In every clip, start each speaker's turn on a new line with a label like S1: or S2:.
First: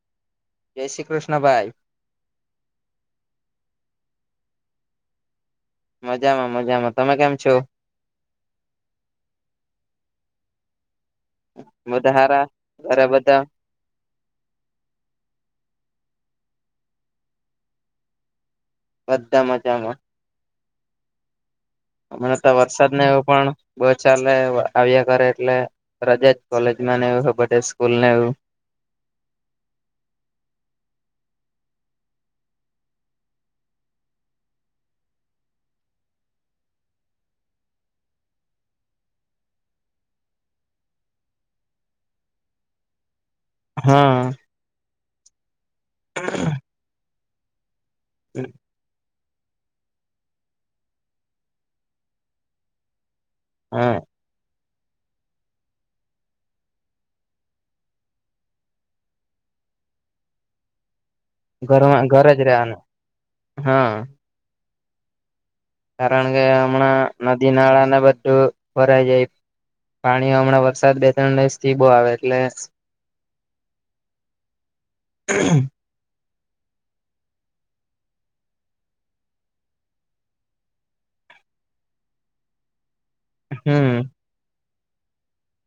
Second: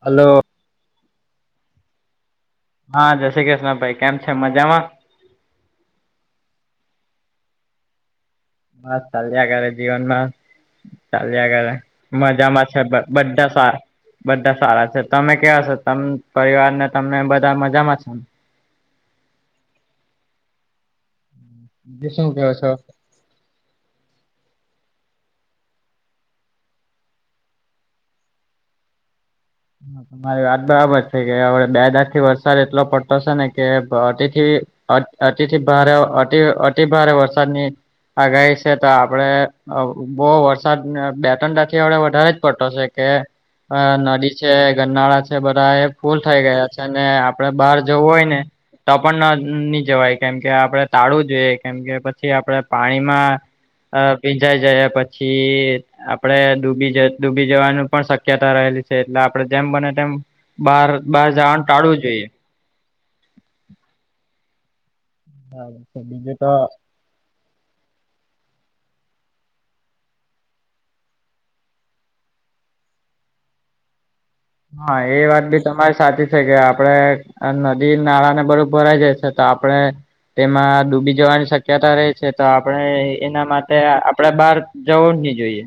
S1: Hello
S2: જય શ્રી કૃષ્ણ ભાઈ
S1: હા, જય શ્રી કૃષ્ણ ભાઈ, કેમ છે, મજામા?
S2: મજામાં મજામાં, તમે કેમ છો.
S1: મસ ચાલ્યા કરે જીવનમા ચાલ્યા કરે
S2: બધા હારા
S1: મજામાં છે, બ
S2: ઘરે બધા
S1: બધ્ધા સારા બધ્ધા સારા છે, તમે કેવા છો, તમ પરિવારને તમે બધા મજામાં છો ને
S2: બધ્ધા મજામા
S1: બીજું શું
S2: અમણાં
S1: કેવો
S2: ત
S1: છો?
S2: વરસાદ ને એવું પણ બો ચાલે વ આવ્યા કરે એટલે રજા જ કોલેજમાં ને એવું હો બધે સ્કૂલ ને એવુ
S1: હ, મારી વાત બરાબર છે, કે હવે બે દાખ થી વરસાદ એટલો પડતો છે ને કેતિથી અતિથી ભારેતિ અતિ ભારે વરસાદની આગાય છે તો આપડે બહુ વરસાદ બેટંડાથી આપડે વધારે જ પડતો છે. કે
S2: હા
S1: નદી છે ગરનાળા છે, બધા એ ફૂલ થઈ ગયા છે ને આપડે બહાર જવું હોય ને ત પણ નહી જવાય કેમકે આપણે તાળવુ જોઈએ, કેમ કે પછી આપણે પાણીમા
S2: હા
S1: અ ભીજાઈ જયા પછી આપડે ડૂબી જ ડૂબી જવાનું પણ શક્યતા રહેલી છે એટલે આપ જેમ બને તેમ બાર બાર જ ટાળવું જોઈએ
S2: [unintelligible] હા
S1: હા
S2: કારણ કે હમણાં નદી નાળા ને બધું ભરાઈ જાય પાણી હમણાં વરસાદ બે તણ દિવસ થી બો આવે એટલે
S1: હા એ વાત બી તમારી સાચી કે આપડણે નદી નાળાને બરુંબ ભરાઈ જાય છે તો આપડણે તેમાં ડૂબી જવાની શક્યતા રહે છે તો આપડણે એના માટે
S2: હમ
S1: આપડે બહાર જવું જ નહ જોઈએ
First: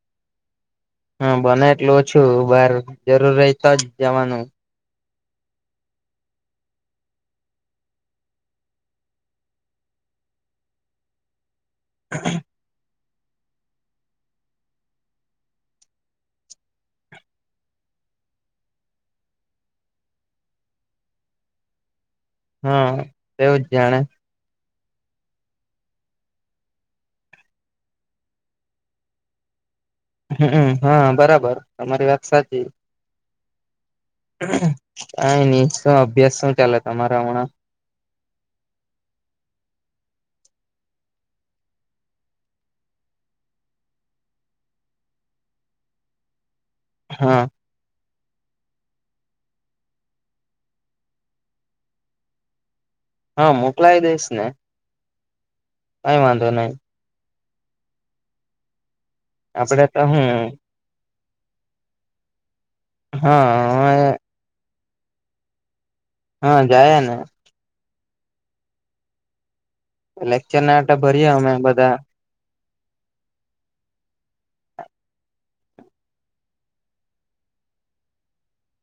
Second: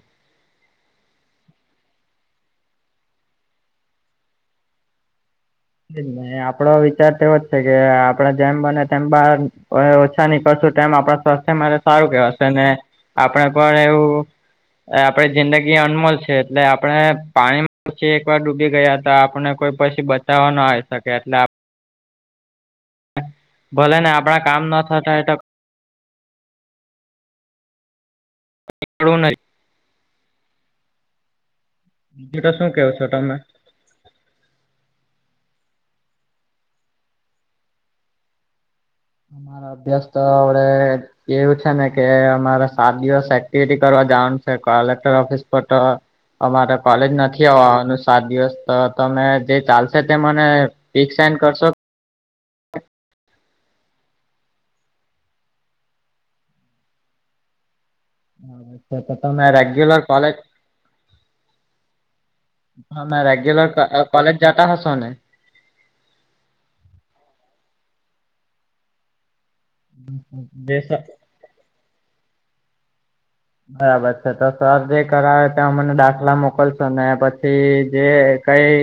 S2: હા બને એટલું ઓછું બાર જરૂર ર તો જ જવાનું
S1: આપડો વિચાર તોવો જ છે કે આપડે જેમ બને તેમ બાર ઓછા નીકળશું તેમ આપડા સ્વાસ્થ્ય માટે સારું કેવાશે ને આપડે પણ એવું આપણે જિંદગી અનમોલ છે એટલે આપણે પાણી માં પછી એકવાર ડૂબી ગયા હતા આપણે કોઈ પછી બચાવવા ના આવી શકે એટલે
S2: હા તેવું જ જાણે
S1: ભોલે ને આપડા કામ ન થતા તો નીકળવું નહી
S2: હમમ હા બરાબર તમારી વાત સાચી
S1: સુ કયો છો તમે?
S2: કઈ નહી શું અભ્યાસ શું ચાલે તમારા હમણાં
S1: મારા અભ્યાસ તો હડે એવું છે ને કે અમારે સાત દિવસ એક્ટિવિટી કરવા જવાનું છે કલેક્ટર ઓફિસ પર તો અમારે કોલેજ
S2: હા
S1: નથી આવવાવાનું સાત દિવસ તો તમે જે ચાલશે તે મને પિક સેડ કરશો
S2: હા મોકલાય દઈશ ને કઇ વાંધો નહી
S1: તો તમે
S2: આપડે
S1: રેગ્યુલર
S2: તો
S1: કોલેજ
S2: હું
S1: તમે રેગ્યુલર
S2: હા
S1: કોલેજ જતા હસો ને.
S2: હા જાય ને લેક્ચર
S1: જે
S2: ના આ ભરીએ અમે બધા
S1: બરાબર છે તો સર જે કરાવે ત્યા મને દાખલા મોકલશો ને પછી જે કઈ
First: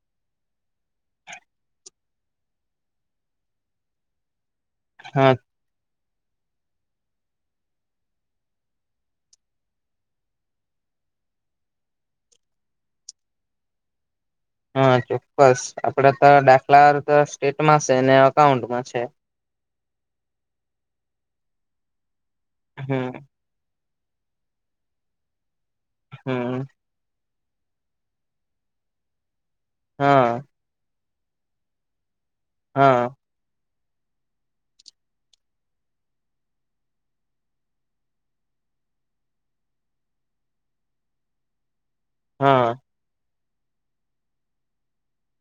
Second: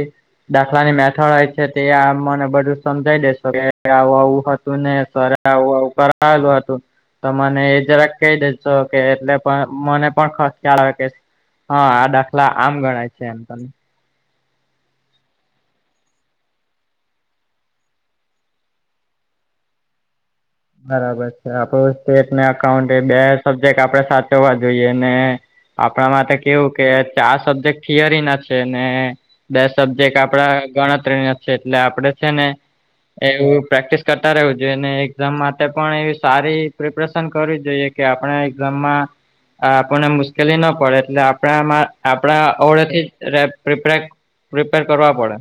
S1: દાખલાની મેથડ હોય છે તે આ મને બધું સમજાઈ દેેશો કે આવું આવું તુંને સર
S2: હા
S1: આવું કરાવેલું હતું તો મને એ જ રા કહી દેજો કે એટલે પણ મને પણ ખ્યાલ આવે કે હા આ દાખલા આમ ગણાય છે એમ તો
S2: હા ચોક્કસ આપડા તો દાખલા સ્ટેટમાં છે ને અકાઉન્ટમાં છે
S1: બરાબર છે આપડું સ્ટેટ ના અકાઉન્ટ એ
S2: હમ
S1: બેક સબ્જેક્ટ આપડે સાચવવા જોઈએ ને આપણા માટે તો
S2: હમ
S1: કેવું કે ચાર સબ્જેક્ટ થિયરી ના છે ને બે સબ્જેક્ટ
S2: હા
S1: આપડા ગણતરી ના એટલે આપડે છે ને
S2: હા
S1: એવું પ્રેક્ટિસ કરતા રહેવું જોઈએ ને એક્ઝામ માટે પણ એવી સારી પ્રિપેરેશન કરવી જોઈએ કે આપણે એક્ઝામમાં આ આપણને મુશ્કેલી ન પડે એટલે આપણે આમા આપડા
S2: હા
S1: આવડેથી પ્રિપેર કરવા પડે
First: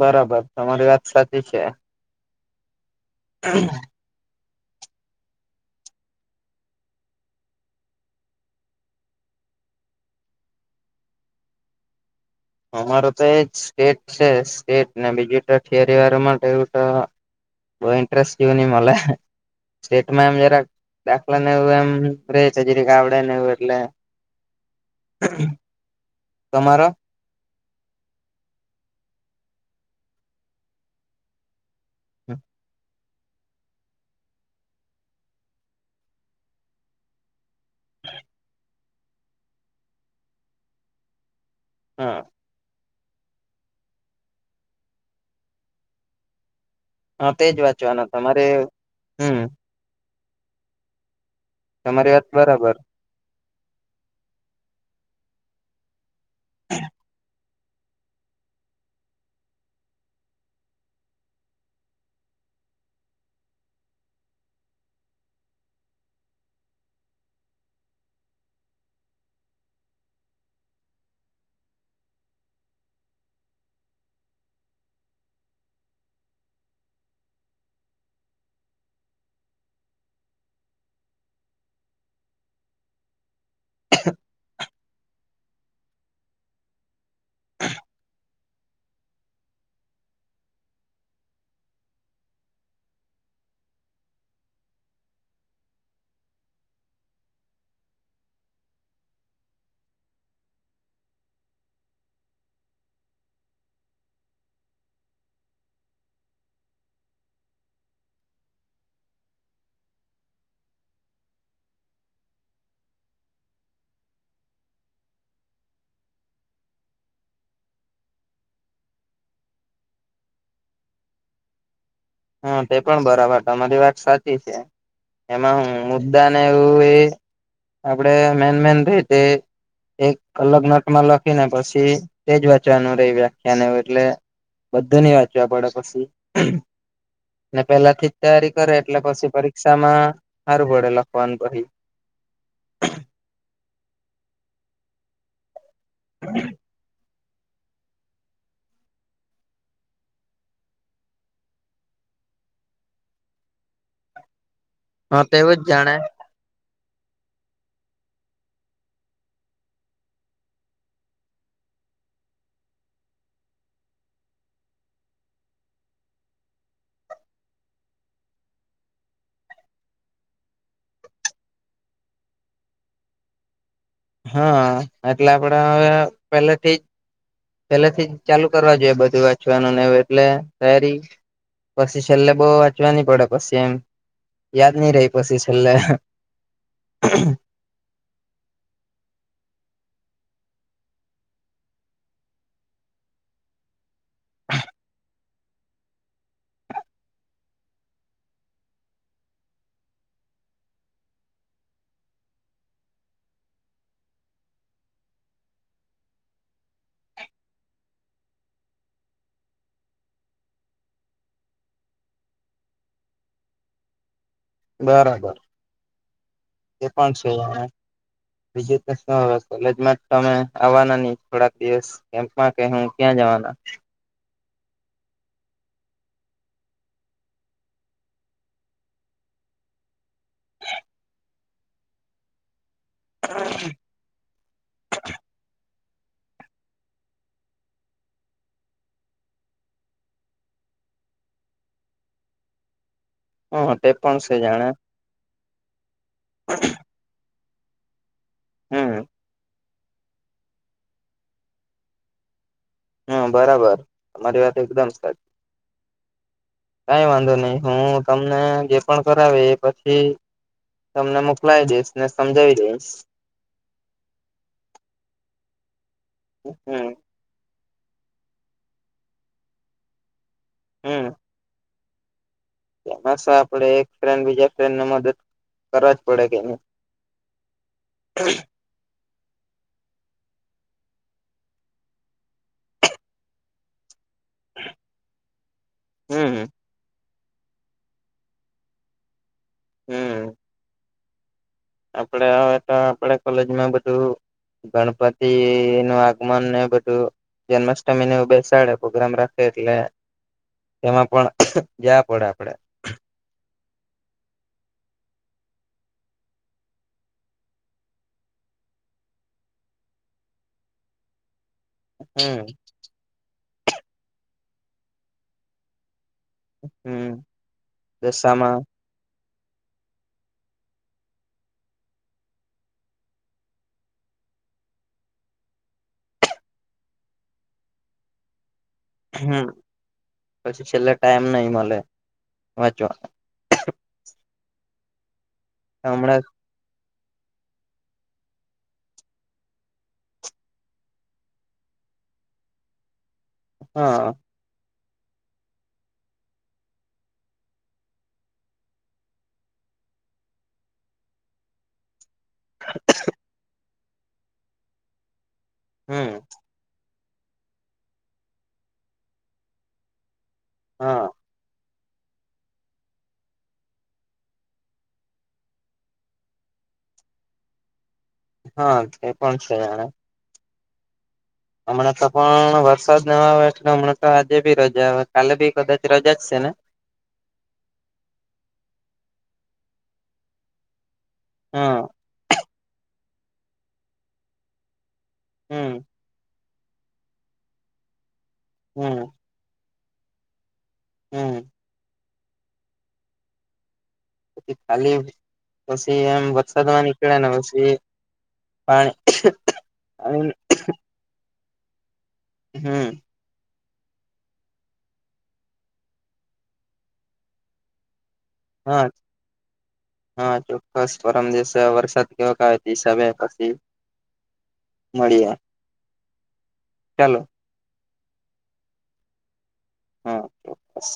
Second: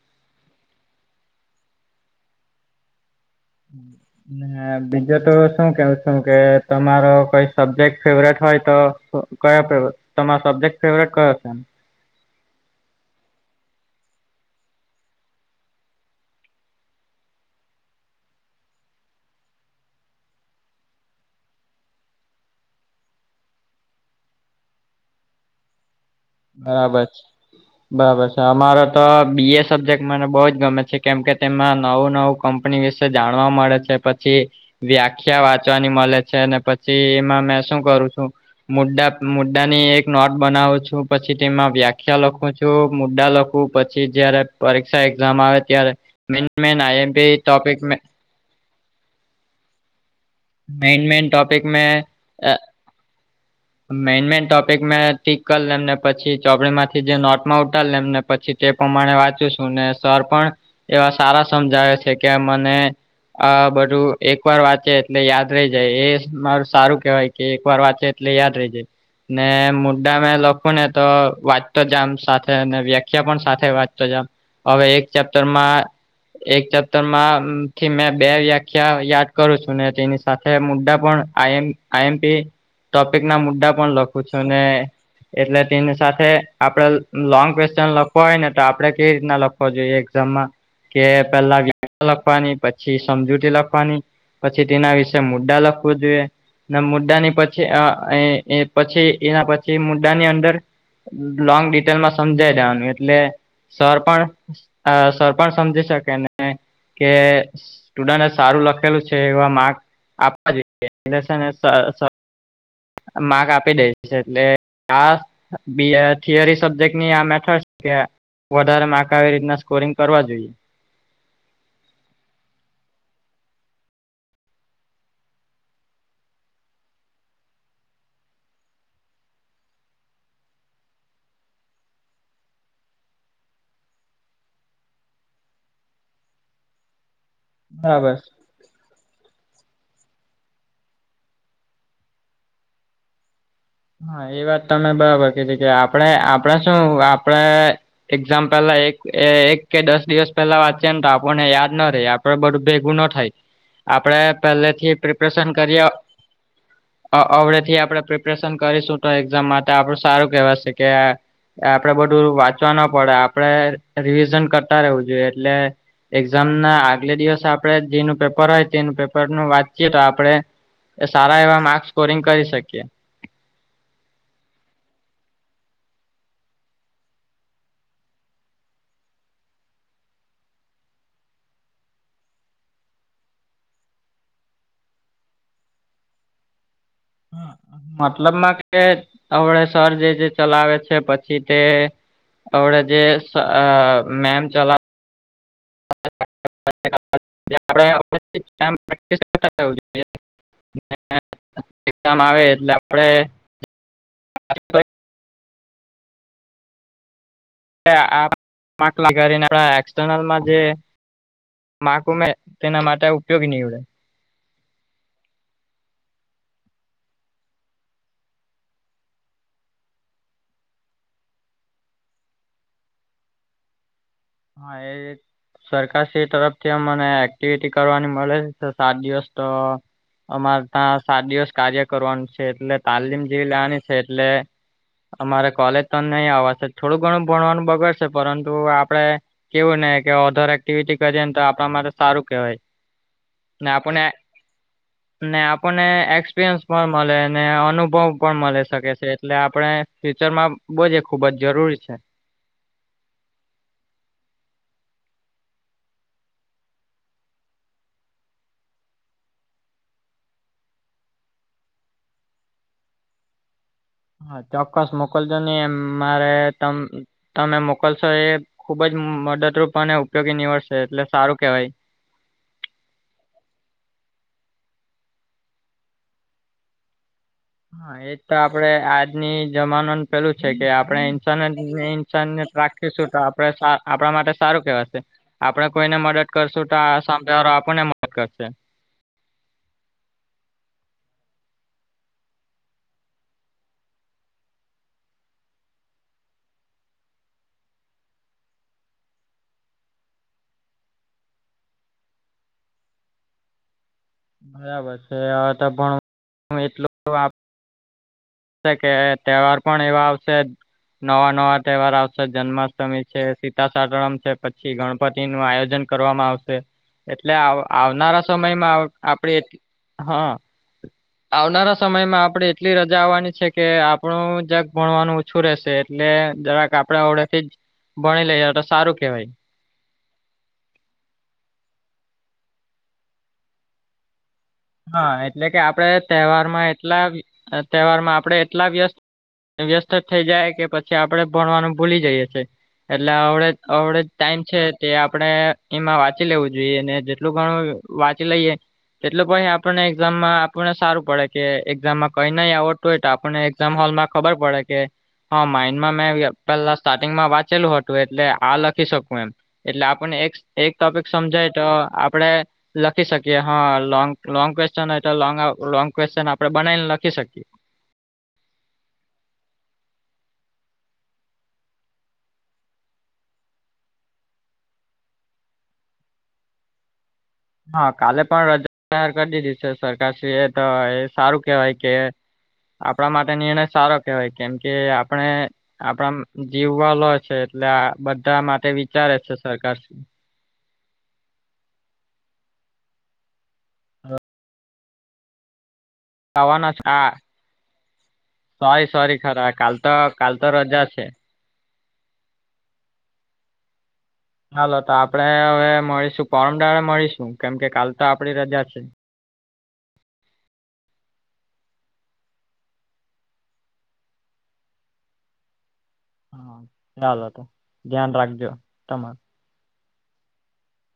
S2: બરાબર તમારી વાત સાચી છે. [inaudible]
S1: ને એ બીજો તો શું કેવું સું કે તમારો કોઈ સબ્જેક્ટ ફેવરીટ હોય તો કયો [unintelligible] તમારે સબ્જેક્ટ ફેવરીટ કયો શે એમ?
S2: અમારો તો એજ, સ્ટેટ છે, સ્ટેટ ને બીજી તો થીયરી વાળામાં થયું તો બહુ ઇન્ટરેસ્ટ જેવુ નહીં મલે. સ્ટેટમાં એમ જરા દાખલા ને એવું એમ રહે છે જીરીક આવડે ને એવું એટલે. [inaudible]
S1: હા
S2: તમારો
S1: ભાઈ. બરાબર છે. અમારો તો બી એ સબ્જેક્ટ મને બહુ જ ગમે છે, કેમ કે તેમાં નવું-નવું કંપની વિશે જાણવા મળે છે, પછી વ્યાખ્યા વાંચવાની મલે છે, અને પછી એમાં મેં શું કરું છું મુદ્દા-મુદ્દા ની એક નોટ બનાવું છું, પછી તેમાં
S2: હા
S1: વ્યાખ્યા લખું છ છું. મુદ્દા લખું પછી જયારે પરીક્ષા એક્ઝામ આવે ત્યારે મેન મેન આય
S2: હા, તેજ વાંચવાના તમારે હમ્મ.
S1: મેઈન-મેઈન ટોપિક મે
S2: તમારી વાત
S1: અહ
S2: બરાબર
S1: મેઈન-મેઈન ટોપિક મે ટીક કર લવને પછી ચોપડીમાંથી જે નોટ ઉતારી લવ ને એમને પછી તે પ્રમાણે વાંચું છું. ને સર પણ એવા સારા સમજાવે છે કે મને આ બધું એક વાર વાંચ્યે એટલે યાદ રહી જાય. એ મારું સારું કહેવાય કે એક વાર વાંચ્યે એટલે યાદ રહી જાય. ને મુદ્દા મે લખું ને તો વાંચતો જાવન સાથે ને વ્યાખ્યા પણ સાથે વાંચતો જાવ. હવે એક ચેપ્ટરમાં એક ચેપ્ટર માં થી મેં બે વ્યાખ્યા યાદ કરું છું ને તેની સાથે મુદ્દા પણ આઈ આઈ એમ પી ટોપિક ના મુદ્દા પણ લખું છું, ને એટલે તેની સાથે આપડે લોંગ ક્વેશ્ચન લખવો હોય ને તો આપડે કેવી રીતના લખ વો જોઈએ એક્ઝામમાં, કે પહેલા વ્યાખ્યા લખવાની પછી સમજૂતી લખવાની. જે તેના વિશેે મુદ્દા લખવું જોઈએ. ના મુદ્દા ની પછી અહ એ પછી એના પછી મુદ્દા ની અંદર લોંગ ડિટેલ માં સમજાઈ દેવાનું એટલે, સર પણ અહ સર પણ સમજી શકે ને કે સ્ટુડન્ટે સારું લખેલું છ એ એવા માર્ક આપવા જોઈએ, એટલે છે ને સ સર માર્ક આપી દેય છે. એટલે આ બી એ થિયરી સબ્જેક્ટ ની આ મેથડ કે વધારે માર્ક આવે એવી રીતના સ્કોરિંગ કરવા જોઈએ.
S2: હા. તે પણ બરાબર તમારી વાત સાચી છે. એમાં મુદ્દા ને એવું એ આપડે મેઈન-મેઈન છે તે એક અલગ નોટમાં લખીને પછી તેજ વાંચવાનું રહે વ્યાખ્યાને એવું એટલે બધુ નહીં વાંચવા પડે પછી. ને પહેલા થી
S1: બરાબર
S2: જ તૈયારી કરે એટલે પછી પરીક્ષામાં હારું પડે લખવાનું પછી.
S1: હા એ વાત તમે બરાબર કીધી, કે આપણે-આપણે શું આપણે એક્ઝામ પહેલા એક-એક કે દસ દિવસ પહેલા વાંચીએ ને તો આપણને યાદ ના રહે. આપ પણે બધું ભેગું ન થાય, આપણે પહેલે થી
S2: હા
S1: પ્રિપેરેશન
S2: તેવું જ
S1: કરીએ
S2: જાણે
S1: અ અવડે થી આપડે પ્રિપેશ રેશન કરીશું તો એક્ઝામ માટે આપડું સારું કેવાશે કે આપડે બધું વાંચવા ના પડે, આપડે રિવિઝન કરતા રહેવું જોઈએ એટલે એક્ઝામ ના આગલે દિવસ આપડે જેનું પેપર હોય તેનું પેપરનું વાંચીએ તો આપડે એ સારા એવા માર્ક સ્કોરિંગ કરી શકીએ.
S2: હા. એટલે આપડે હવે પહેલે થી જ પહેલેથી ચાલુ કરવા જોઈએ બધું વાંચવાનું ને એવું એટલે તૈયારી પછી છેલ્લે બહુ વાંચવા નહીં પડે પછી એમ. યાદ નહી રહી પછી છેલ્લે
S1: મતલબમાં કે અવડે સર જે જે ચલાવે છે, પછી તે અવળે જે સર અ મેમ ચલાવે [inaudible] આવે એટલે આપડે [inaudible] એસર્નલમાં જે માકું મેં તેના માટે ઉપયોગી નહીં ઉડે
S2: બરાબર એ પણ છે. બીજું તો શું હવે કોલેજ માં તમે આવવાના નહી થોડાક દિવસ કેમ્પમાં કે હું ક્યાં જવાના
S1: હા એ સરકાર શ તરફથી અમને એક્ટિવિટી કરવાની મળે સાત દિવસ તો અમારે ત્યાં સાત દિવસ કાર્ય કરવાનું છે એટલે તાલીમ જેવી લેવાની છે, એટલે અમારે કોલેજ તો નહી આવવાશે થોડું ઘણું ભણવાનુ બગડશે પરતુ આપડે કેવું ને કે ઓથર એક્ટિવિટી કરી ને તો આપણા માટે સારું કેવાય
S2: હ તે પણ છે, જાણે
S1: ને આપણને એક્સપિરિયન્સ પણ મળે ને અનુભવ પણ મળે શકે
S2: હમ
S1: છે, એટલે આપણે ફ્યુચર માં બોજ ખુબ જ જરૂરી છે.
S2: હમ બરાબર તમારી વાત એકદમ સાચી કઈ વાંધો નહી હુ, મને જે પણ કરાવે એ પછી તમને મોકલાવી દઈશ ને સમજાવી દઈશ
S1: હા ચોક્કસ મોકલજો નહી મારે તમ
S2: હમ
S1: તમે મોકલશો એ ખુબ જ મદદરૂપ અને ઉપયોગી નીવડશે એટલે
S2: હમ
S1: સારું કેહેવાય
S2: એમાં આપડે એક ફ્રેન્ડ બીજા ફ્રેન્ડને મદદ કરવા જ પડે કે
S1: હા એ તો આપણે આજની જમાનાનુ પેલુ છે, કે આપણે ઇન્સાન ને ઇન્સાનિયત રાખીશું તો આપણે સા આપણા માટે સારું કેવાશે આપડે કોઈને મદદ
S2: હમ
S1: કરશું તો આ સામે વાળો આપણને મદદ કરશે
S2: હમ્મ આપડે અ હતા આપડી કોલેજમા બધુ ગણપતિ એ આગમન ને બધુ જન્માષ્ટમી ને બેસાડે પ્રોગ્રામ રાખે એટલે એમાં પણ ગયા પડે આપડે
S1: બરાબર છ. કે તહેવાર પણ એવા આવશે નવા નવા તહેવાર આવશે
S2: હમ
S1: જન્મા છે સીતા સાતમ છે, પછી ગણપતિ નુ આયોજન કરવામાં આવશે
S2: હમ
S1: એટલે આવ આવનારા
S2: દશામાં
S1: સમયમા આપડે હ આવનારા સમયમાં આપણેે એટલી રજા આવવાની છે કે આપણું જક ભણવાનુ ઓછુ રહેશે એટલે જરાક આપણે અવળેથી જ ભણી લઈએ તો સારુ
S2: હમ પછી છેલ્લે ટાઈમ નઈ મળે વાંચવા
S1: હા એટલે કે આપડે
S2: હમણાં
S1: તહેવારમાં એટલા તહેવારમાં આપણે એટલા વ્યસ્ત વ્યસ્ત થઇ જાય કે પછી આપડે ભણવાનું ભૂલી જઈએ છીએ એટલે આવડે અવડે
S2: હા
S1: ટાઈમ છે. તે આપણે એમા વાંચી લેવું જોઈએ અને જેટલુ ઘણુ વાચી લઈએ. ભાઈ આપણને એક્ઝામમાં આપણને સારું પડે કે એક્ઝામમાં કઈ નહી આવડત હોય, તો આપણે એ હોલમાં ખબર પડે કે હા માઇન્ડમા મે
S2: હમ
S1: પેલા સ્ટાટિગમાં વાંચેલું હતુ એટલે આ લખી શકું એમ એટલે આપને એક એક ટોપિક
S2: હા
S1: સમજાય તો આપડે લખી શકીએ હા લોંગ લોંગ ક્વેશ્ચન હોય એટલે લોંગ ક્વેશ્ચન આપણે બનાવીને લખી શકીએ.
S2: હા તે પણ છે, એણે હમણાં તો પણ વરસાદ [unintelligible] હમણાં તો આજે બી રજા આવે કાલે બી કદાચ રજા જ છે ને.
S1: હા કાલે પણ રજા જાહેર કરી દીધી છે સરકારશ્રી એ તો એ સારું કેહેવાય
S2: હા
S1: કે આપણા માટે નિર્ણય સારો કેહેવાય કેમ કે અપ આપણે
S2: હમ
S1: આપણા જીવવાલો છે એટલે આ બધા મા
S2: હમ
S1: વિચાર છે સરકાર.
S2: હા.
S1: [inaudible]
S2: ખાલી પછી એમ
S1: આવવાના
S2: વરસાદમાં
S1: છે આ
S2: નીકળ્યા ને પછી
S1: સોરી સોરી ખરા કાલ તો કાલ
S2: પાણી
S1: તો રજા છે.
S2: હમ્મ.
S1: ચાલો તો આપડે હવે મળીશું પરમડાળે મળીશું કેમ કે કાલ તો આપડી રજા છે.
S2: હા હા ચોક્કસ પરમ દિવસે વરસાદ કેવક હિસાબે પછી મળીએ.
S1: હા ચાલો તો ધ્યાન રાખજો તમારુ.
S2: હા ચોક્કસ.